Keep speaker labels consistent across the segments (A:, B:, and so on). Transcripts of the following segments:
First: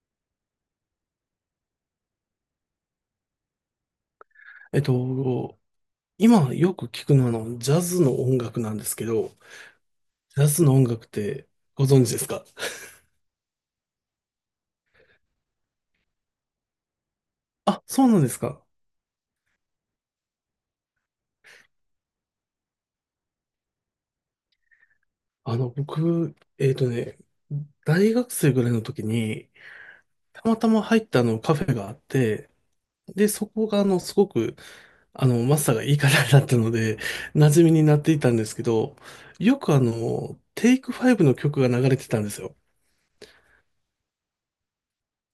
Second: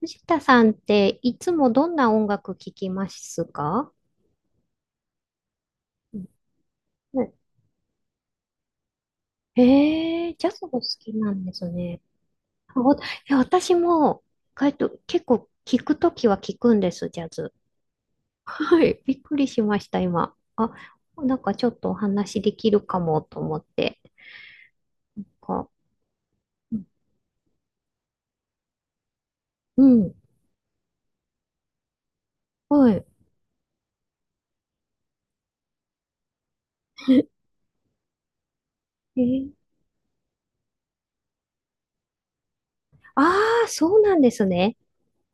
A: 藤田さんっていつもどんな音楽聴きますか？
B: えっと、
A: うん。
B: 今よく聞くのはジャズの音楽なんですけど、
A: へえー、
B: ジャ
A: ジャズ
B: ズ
A: が
B: の
A: 好
B: 音楽っ
A: きなん
B: て
A: です
B: ご
A: ね。
B: 存知ですか？
A: あおいや、私も、結構聴くときは聴くんです、ジャズ。
B: あ、そうなんですか。
A: はい、びっくりしました、今。あ、なんかちょっとお話できるかもと思って。こ
B: 僕、
A: う
B: 大学生ぐらいの時に、
A: うん、
B: たまたま入ったあのカフェがあって、
A: はい。
B: で、そこがすごく、マスターがいい方だったので、馴染みになっていたんですけど、
A: えー、
B: よくテイクファイブの曲が流れてたんですよ。
A: ああ、そうなんですね。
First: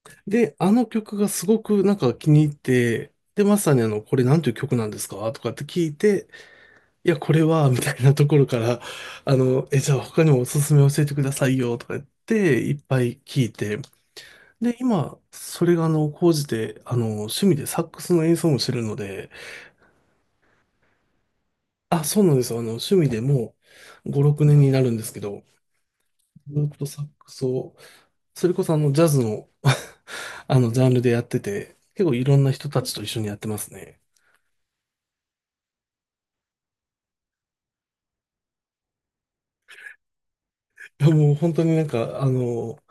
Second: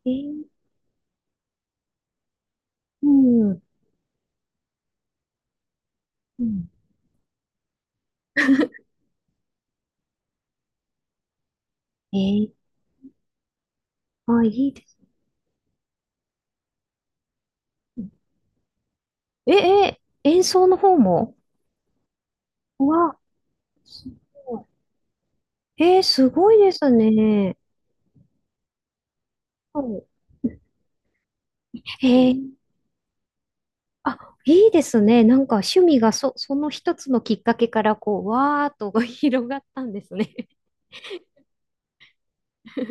A: えー、
B: で、あの曲がすごくなんか気に入っ
A: う
B: て、で、ま
A: ん、
B: さにこれなんていう曲なんですかとかって聞いて、
A: うん。
B: いや、これは、みたいなところから、じゃあ他にもおすすめ教えてくださいよ、とか言っ
A: えー、
B: て、いっぱい聞いて、
A: あ、いい
B: で、
A: です
B: 今、それが高じて、趣味でサック
A: ね。
B: スの演奏もしてるので、
A: え、えー、演奏の方も、
B: あ、そうなんですよ。
A: う
B: 趣味
A: わ、
B: でも
A: す
B: う5、6年
A: ご
B: になるんですけど、
A: い。えー、すごい
B: ず
A: で
B: っと
A: す
B: サックス
A: ね。
B: を、それこそジャズの
A: は
B: ジャンルでやってて、
A: い。
B: 結構い
A: え
B: ろ
A: ー、
B: んな人たちと一緒にやってますね。
A: あ、いいですね。なんか趣味がその一つのきっかけからこう、わーっと 広がったんですね。
B: いやもう本当になんか、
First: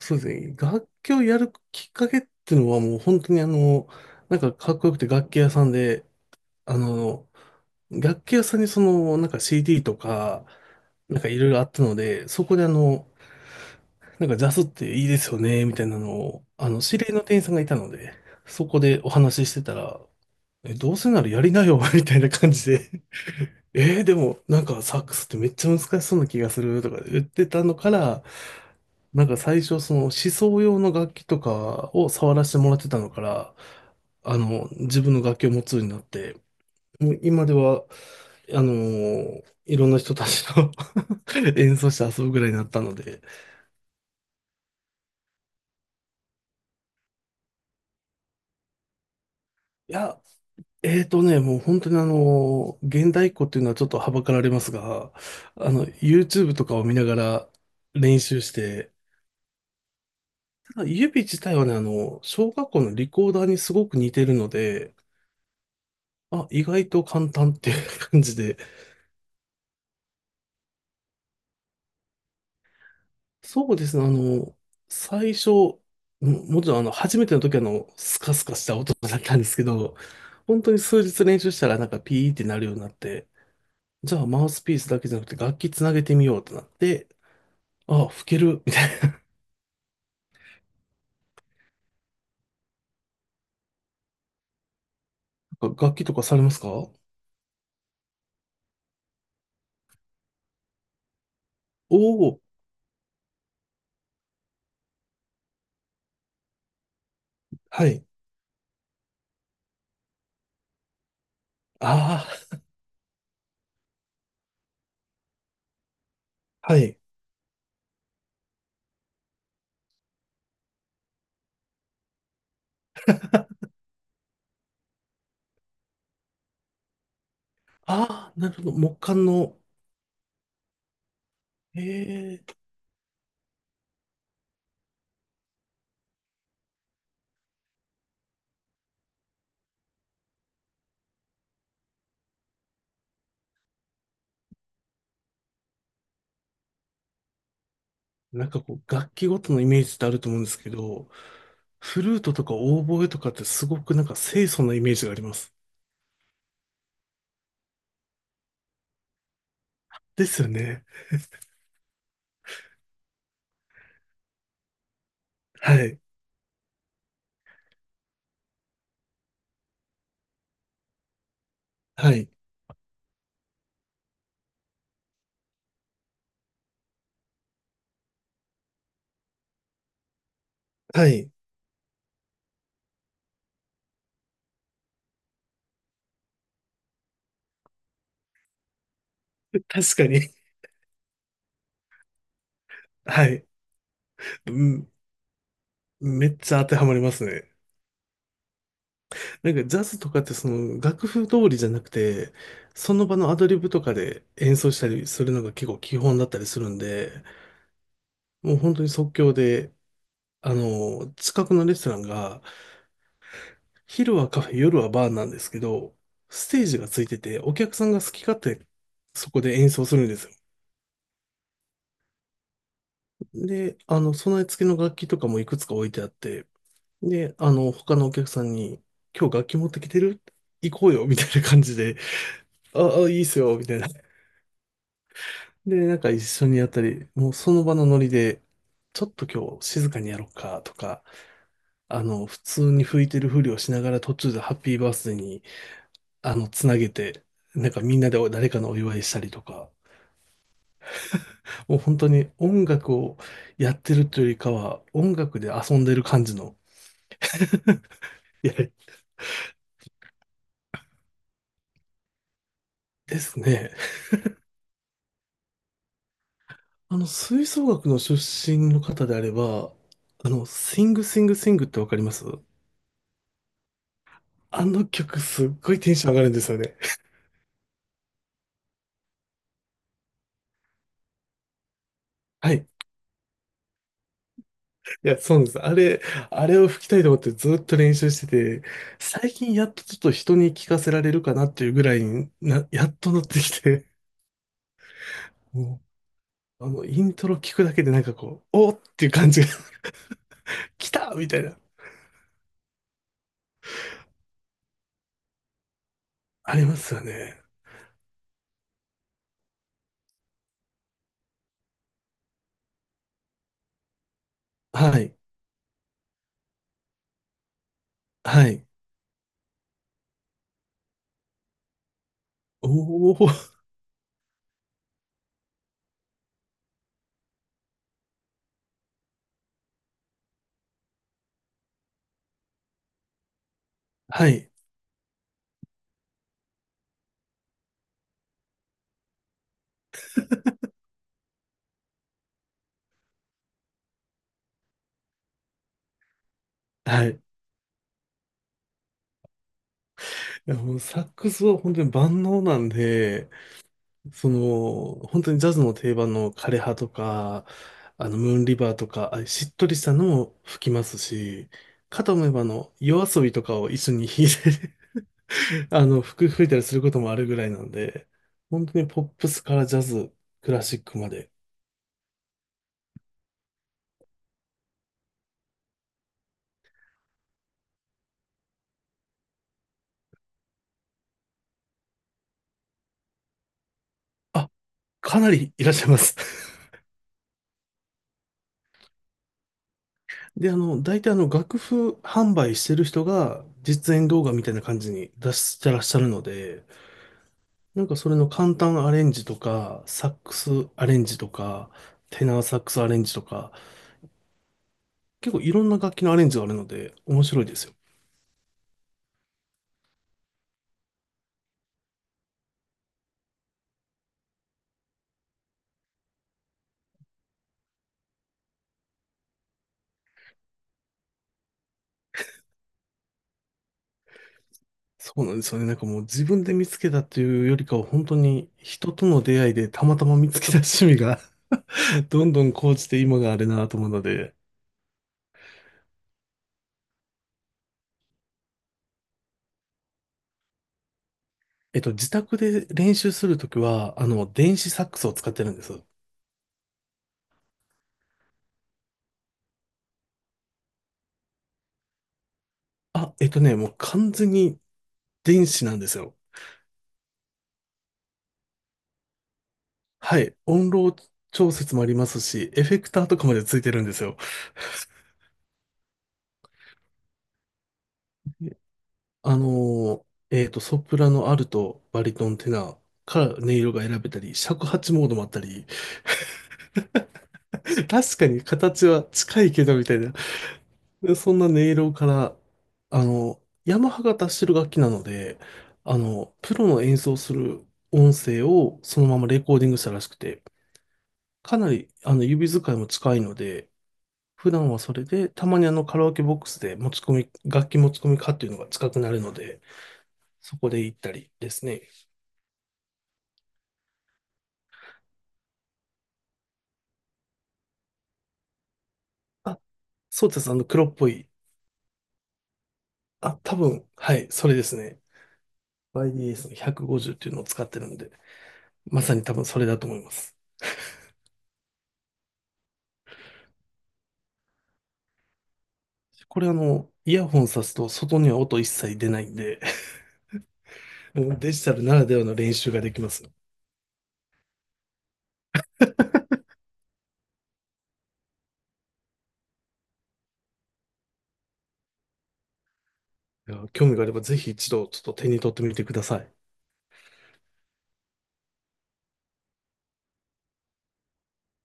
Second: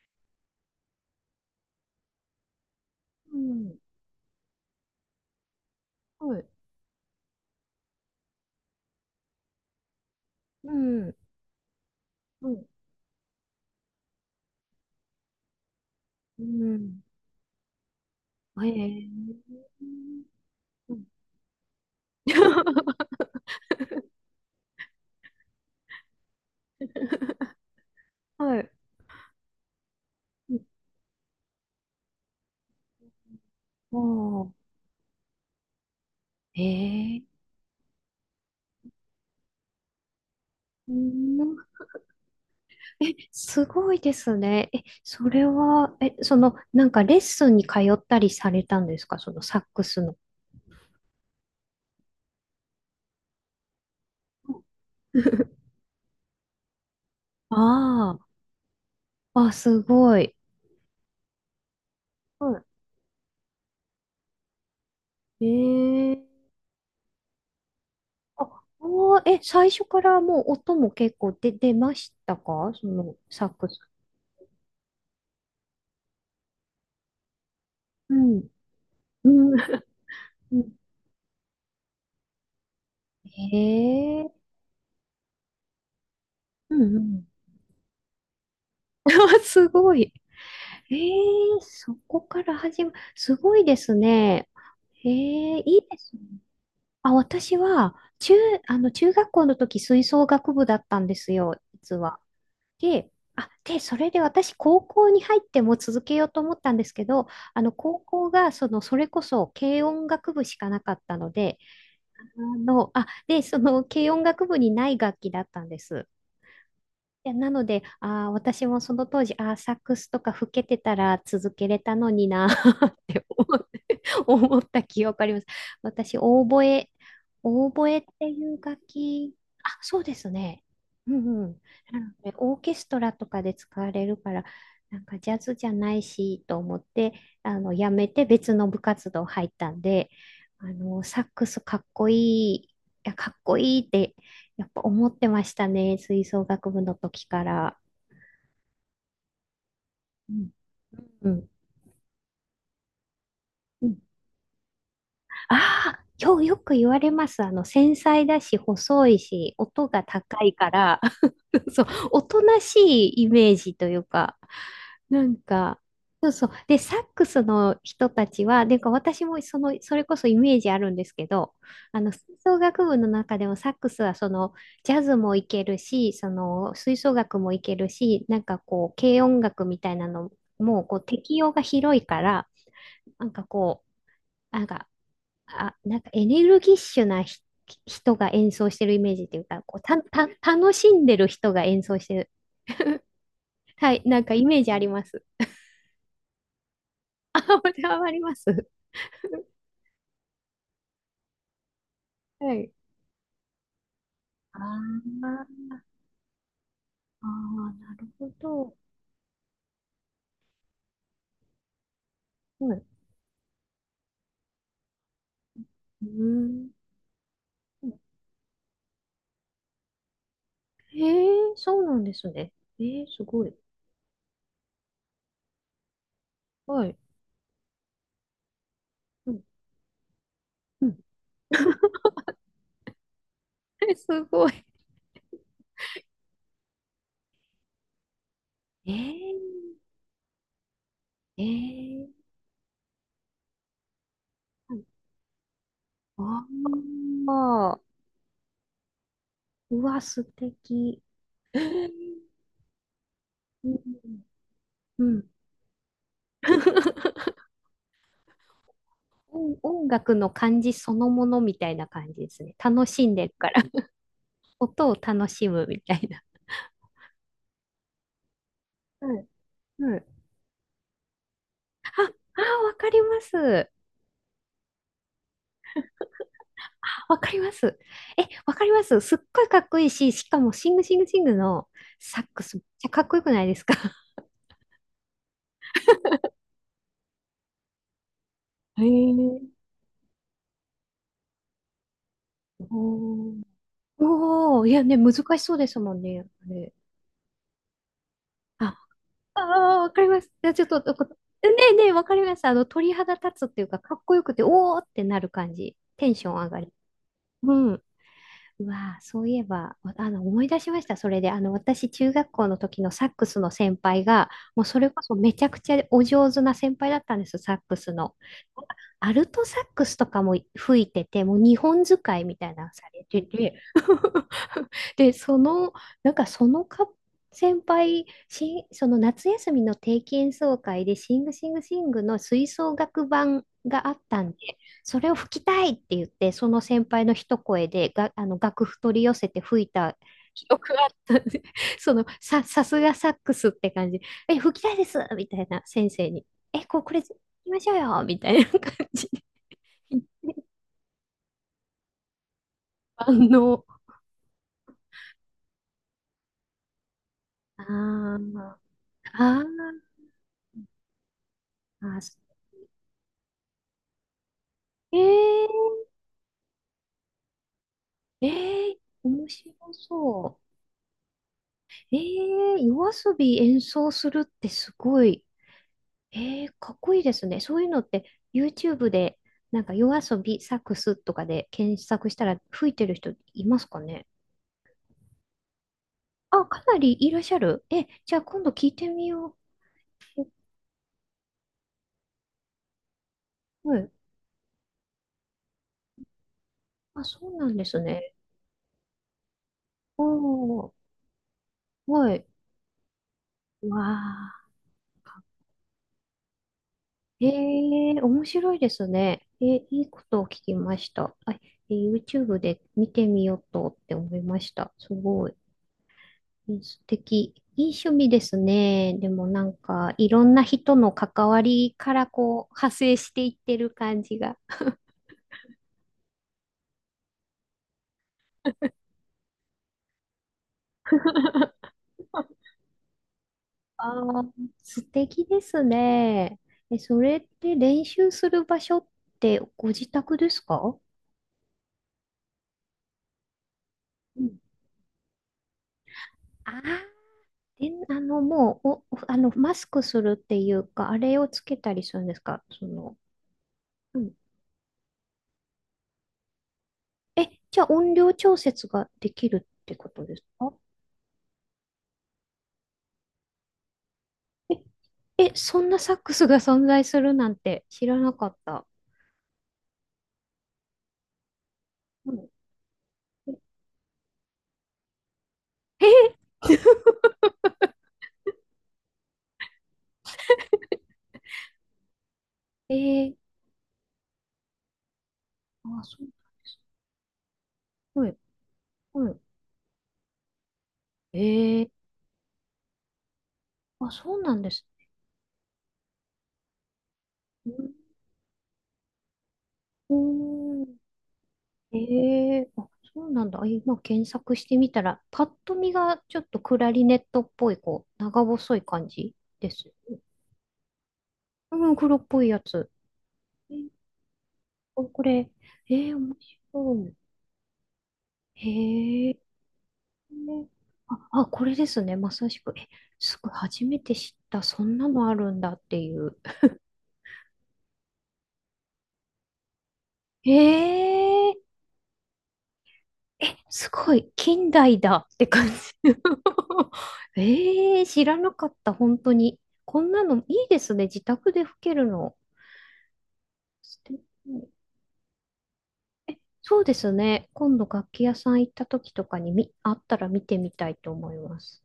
B: そうですね、楽器をやるきっかけっていうのはもう本当
A: う
B: に
A: ん。
B: なんかかっこよくて楽器屋さんで、
A: はい。
B: あの、楽器屋さんにその、なんか CD とか、
A: うん。
B: なんかいろいろあったので、そ
A: う
B: こで
A: ん
B: なんかジャズっていいですよね、みたいなの
A: う
B: を、知
A: ん。
B: り合いの店員さんがいたので、
A: え
B: そこでお話しして
A: ー。
B: たら、ど
A: う
B: う
A: ん。
B: せならやりなよ、みたいな感じで、でもなんかサックスってめっちゃ難しそうな気がするとか言ってたのから、
A: はい。
B: なんか最初、その思想用の楽器とかを触らせてもらってたのから、
A: ああ。
B: 自分の楽器を持つようになって、もう
A: えー。
B: 今では、いろんな人たちと
A: うん、
B: 演奏して遊ぶぐらいになったの
A: え、
B: で、
A: すごいですね。え、それは、え、その、なんかレッスンに通ったりされたんですかそのサック
B: い
A: スの？
B: や、もう本当に現代っ子っていうのはちょっとはばかられますが、YouTube とかを見ながら
A: あ
B: 練習して、
A: あ、あ、すごい。
B: ただ指自体はね、小学
A: は
B: 校のリコーダーにすごく似てるので、
A: い、ええ、
B: あ、意外と簡単っていう感じ
A: あ、あ
B: で、
A: ー、え、最初からもう音も結構出ましたかそのサック
B: そう
A: ス？
B: ですね、最初、もちろん初めての時は
A: う
B: スカス
A: ん。
B: カした音だっ
A: う
B: たんで
A: ん。
B: すけど、
A: う
B: 本当
A: ん、
B: に数日練習したらなんかピーってなるようになって、じゃあマ
A: ええ、
B: ウスピースだけじゃなくて楽器つなげてみようってなっ
A: うんう
B: て、
A: ん。
B: ああ、吹ける、みたい
A: すごい。ええ、そこから始ま、すごいですね。ええ、
B: な。
A: いい
B: 楽
A: で
B: 器と
A: すね。
B: かされますか？お
A: あ、私は、中、あの、中学校の時吹奏楽部だったんですよ、実
B: お
A: は。
B: ー、
A: で、それで私、高校に入っても続けようと思ったんですけど、あの、
B: は
A: 高
B: い。
A: 校が、その、それこそ、軽音楽部しかなかったので、
B: あ
A: あの、あ、で、その、軽音楽部にない楽器だったんです。
B: あ、はい。
A: でなので、あー、私もその当時、あー、サックスとか吹けてたら続けれたのにな って思った記憶あります。私、オーボエって
B: ああ、
A: い
B: なる
A: う
B: ほど。
A: 楽
B: 木管
A: 器、
B: の、
A: あ、そうですね。うん、うん。
B: え
A: なので、
B: え、
A: オーケストラとかで使われるから、なんかジャズじゃないしと思って、あの、やめて別の部活動入ったんで、あの、サックスかっこいい、いや、かっこいいって、やっぱ思ってましたね、吹奏楽部の時から。
B: なんかこう、楽器ごとのイメージってあると
A: う
B: 思うん
A: ん。
B: ですけど、
A: うん。
B: フルートとかオーボエとかってすご
A: う
B: く
A: ん、
B: なんか清楚なイメージがあります。
A: ああ、よく言われます。あの、繊細だし、細いし、音が
B: です
A: 高
B: よ
A: いか
B: ね。
A: ら、そう、おとなしいイメージというか、なん
B: は
A: か、
B: い。
A: そうそう。で、サックスの人たちは、なんか私もその、それこそイメージあるんですけど、あ
B: は
A: の、吹
B: い。
A: 奏楽部の中でもサックスはその、ジャズもいけるし、その、吹奏楽もいけるし、なんかこう、軽音楽みたいなのも、こう、
B: はい。
A: 適用が広いから、なんかこう、なんか、あ、なんかエネルギッシュな人が演奏してるイメージっていうか、こう
B: 確
A: た、
B: かに。
A: た、楽しんでる人が演奏してる。
B: はい。
A: はい、なんかイ
B: う
A: メージあり
B: ん。
A: ます。
B: めっちゃ当てはまります
A: あ、
B: ね。
A: これはあります。
B: なんかジャズとかってその楽譜通りじゃなくて、
A: はい。
B: その場のアドリブとかで演
A: あ
B: 奏したりす
A: ー、
B: るのが結構基本だったりするんで、
A: あー、なるほ
B: もう
A: ど。
B: 本当に即興で、近くのレストランが、
A: うん。
B: 昼はカフェ、夜はバーなんですけど、
A: うー
B: ステー
A: ん。
B: ジがついてて、お客さんが好き勝手そこで演奏するんですよ。
A: へえ、そうなんですね。えー、すごい。
B: で、備え付けの楽器とかもいくつか置いてあって、
A: はい。
B: で、他のお客さんに、今
A: う
B: 日
A: ん。
B: 楽器持ってきてる行
A: う
B: こう
A: ん。
B: よ、みたいな感じで、ああ、いいっすよ、みたいな。
A: すごい。
B: で、なんか一緒にやったり、もうその場のノリで、
A: え
B: ちょっと
A: ー、
B: 今日静かにやろうか、とか、
A: えー。
B: 普通に吹いてるふりをしながら途中でハッピーバースデーに、つなげ
A: あ
B: て、なん
A: あ、
B: かみんなで誰かのお祝いしたりとか、
A: うわ、素敵。え
B: もう本当
A: ー、
B: に音楽を
A: う
B: やってると
A: ん。
B: いうよりかは、
A: う
B: 音
A: ん。
B: 楽で遊んでる感じの、いや、
A: 音楽の感じそのものみたいな感じですね。楽しん
B: で
A: でる
B: す
A: から。
B: ね。
A: 音を楽しむみたいな。
B: 吹奏楽の出身の方
A: う
B: であ
A: ん、
B: れば、
A: うん。あ
B: シングシングシングってわかります
A: あ、わかります。
B: あの曲すっごいテンション上がるんですよね。
A: わかります。え、わかります。すっごいかっこいいし、しかもシングシングシングのサック
B: は
A: スめっ
B: い。
A: ちゃかっこよくないですか？
B: いや、そうなんです。あれを吹きたいと思ってずっと練習してて、
A: へ
B: 最
A: え。
B: 近やっとちょっと人に聞かせられるかなっていうぐらいにな、やっとなっ
A: お
B: て
A: ー、
B: きて、
A: おお、いやね、難しそうです
B: も
A: もんね、あ
B: う、
A: れ。
B: イントロ聞くだけでなんかこう、おー
A: あ、
B: っていう感
A: あ
B: じが、
A: あ、わかります。じゃあちょっ と、
B: 来
A: こ
B: た
A: ね
B: みたいな、
A: えねえ、わかります。あの、鳥肌立つっていうか、かっこよくて、おおってなる感じ。テンション上
B: あ
A: が
B: り
A: り。
B: ますよね。
A: うん。うわあ、そういえば、わ、あの、思い出しました。それで、あの、私、中学校の時のサックスの先輩が、もうそれ
B: は
A: こそ
B: い。
A: めちゃくちゃお上手な先輩だったんですよ、サックスの。
B: はい。
A: アルトサックスとかも吹いてて、もう日本使いみたいな
B: お
A: のされてて、
B: ー。
A: で、その、なんかその先輩、その夏休みの定期演奏会で、シングシングシングの吹奏楽版があった
B: は
A: んで、
B: い。
A: それを吹きたいって言って、その先輩の一声でが、あの楽譜取り寄せて吹いた記憶があったんで、そのさすがサックスって感じ、え、吹きたいですみたいな先生に、え、こう、これ、
B: は
A: 吹
B: い。
A: きましょうよみたいな感じで、一
B: いや、もうサックスは本当に万能なん
A: 般
B: で、
A: の、
B: その、本当にジャズの定番の枯葉とか、
A: あ
B: ムーン
A: ー、
B: リバーとか、
A: あ
B: あしっとり
A: ー、
B: したのも吹きますし、
A: あ
B: かと
A: ー、
B: 思えば夜遊びとかを一緒に弾いて
A: え ー、
B: 吹いたりすることもあるぐらいなんで、本
A: え
B: 当
A: え
B: にポッ
A: 面
B: プス
A: 白
B: からジャズ、
A: そ
B: クラシックまで、
A: う。ええ夜遊び演奏するってすごい。ええかっこいいですね。そういうのって YouTube でなんか夜遊びサックスとかで検索したら吹いてる人いますかね？
B: あ、かなりいらっしゃいます。
A: あ、か なりいらっしゃる。え、じゃあ今度聞いてみよ
B: で、大体楽譜販売してる人が
A: う。はい。
B: 実演動画みたいな感じに出してらっしゃるので、
A: あ、そうなんです
B: なんかそ
A: ね。
B: れの簡単アレンジとか、
A: お
B: サックス
A: ー、
B: アレンジとか、
A: は
B: テ
A: い。
B: ナーサックスアレンジとか、
A: わあ。
B: 結構いろんな楽器のアレンジがあるので面
A: え
B: 白いですよ。
A: え面白いですね。えー、いいことを聞きました。あ、えー YouTube で見てみようとって思いました。すごい。えー、素敵。いい趣味ですね。でもなんか、いろんな人の関わりからこう、派生していってる感じが。
B: そうなんですよね。なんかもう自分で見つけたっていうよりかは本当に人との出会いでたまたま見つけた趣味が どんどん高じて今があれなと思うの
A: ああ、
B: で、
A: 素敵ですね。え、それって練習する場所ってご自宅ですか？
B: 自宅で練習するときは、
A: うん。
B: 電子サックスを使ってるんです。
A: ああ、で、あの、もう、お、あの、マスクするっていうか、あれをつけたりするんですかその、
B: あ、もう
A: う
B: 完
A: ん。
B: 全に電子なんですよ。
A: え、じゃあ音量調節ができるってことで
B: は
A: す
B: い。
A: か？
B: 音量調節もありますし、エフェクターとかまでついてるんですよ。
A: え、え、そんなサックスが存在するなんて知らなかった。
B: あのソプラノ、アルト、バ
A: う
B: リト
A: ん。
B: ン、テナーから音色が選べたり、尺八モードもあったり、
A: え、
B: 確かに形は近いけどみたいな、でそんな音色から、
A: えー、
B: ヤマハが出してる楽器なので、
A: あ、そうなんで
B: プ
A: す。
B: ロの演奏する
A: は
B: 音
A: い、
B: 声をその
A: は
B: ままレコーディングしたらしくて、
A: い。
B: か
A: えー、
B: なり指使いも近いので、
A: あ、そうなんで
B: 普
A: す。
B: 段はそれで、たまにあのカラオケボックスで持ち込み、
A: う
B: 楽
A: ん。
B: 器持ち込みかっていうのが近くなるので、
A: う
B: そ
A: ー
B: こ
A: ん、
B: で行ったりですね。
A: ええ、あ、そうなんだ。あ、今検索してみたら、パッと見がちょっとクラリネットっぽい、こう、長細い感じで
B: あ、
A: す。
B: そうです。黒っぽい。
A: うん、黒っぽいやつ。
B: あ、
A: え、
B: 多分、はい、それです
A: こ
B: ね。
A: これ、えー、面
B: YDS の
A: 白い。
B: 150っていうのを使ってるんで、
A: へ
B: まさ
A: え、
B: に多分それだと思います。
A: あ、あ、これですね。まさしく。え、すごい、初めて知った。そんなのあるんだっていう。
B: これイヤホンさすと外には音一切出ないんで、
A: え、
B: も
A: え
B: うデジタルならではの練習ができますよ。
A: え、すごい、近代だって感じ。ええー、知らなかった、本当に。こんなのいいですね、自宅で吹けるの。
B: いや
A: 素
B: 興味
A: 敵。
B: があればぜひ一度ちょっと手に取ってみてください。
A: そうですね、今度楽器屋さん行った時とかにあったら見てみたいと思います。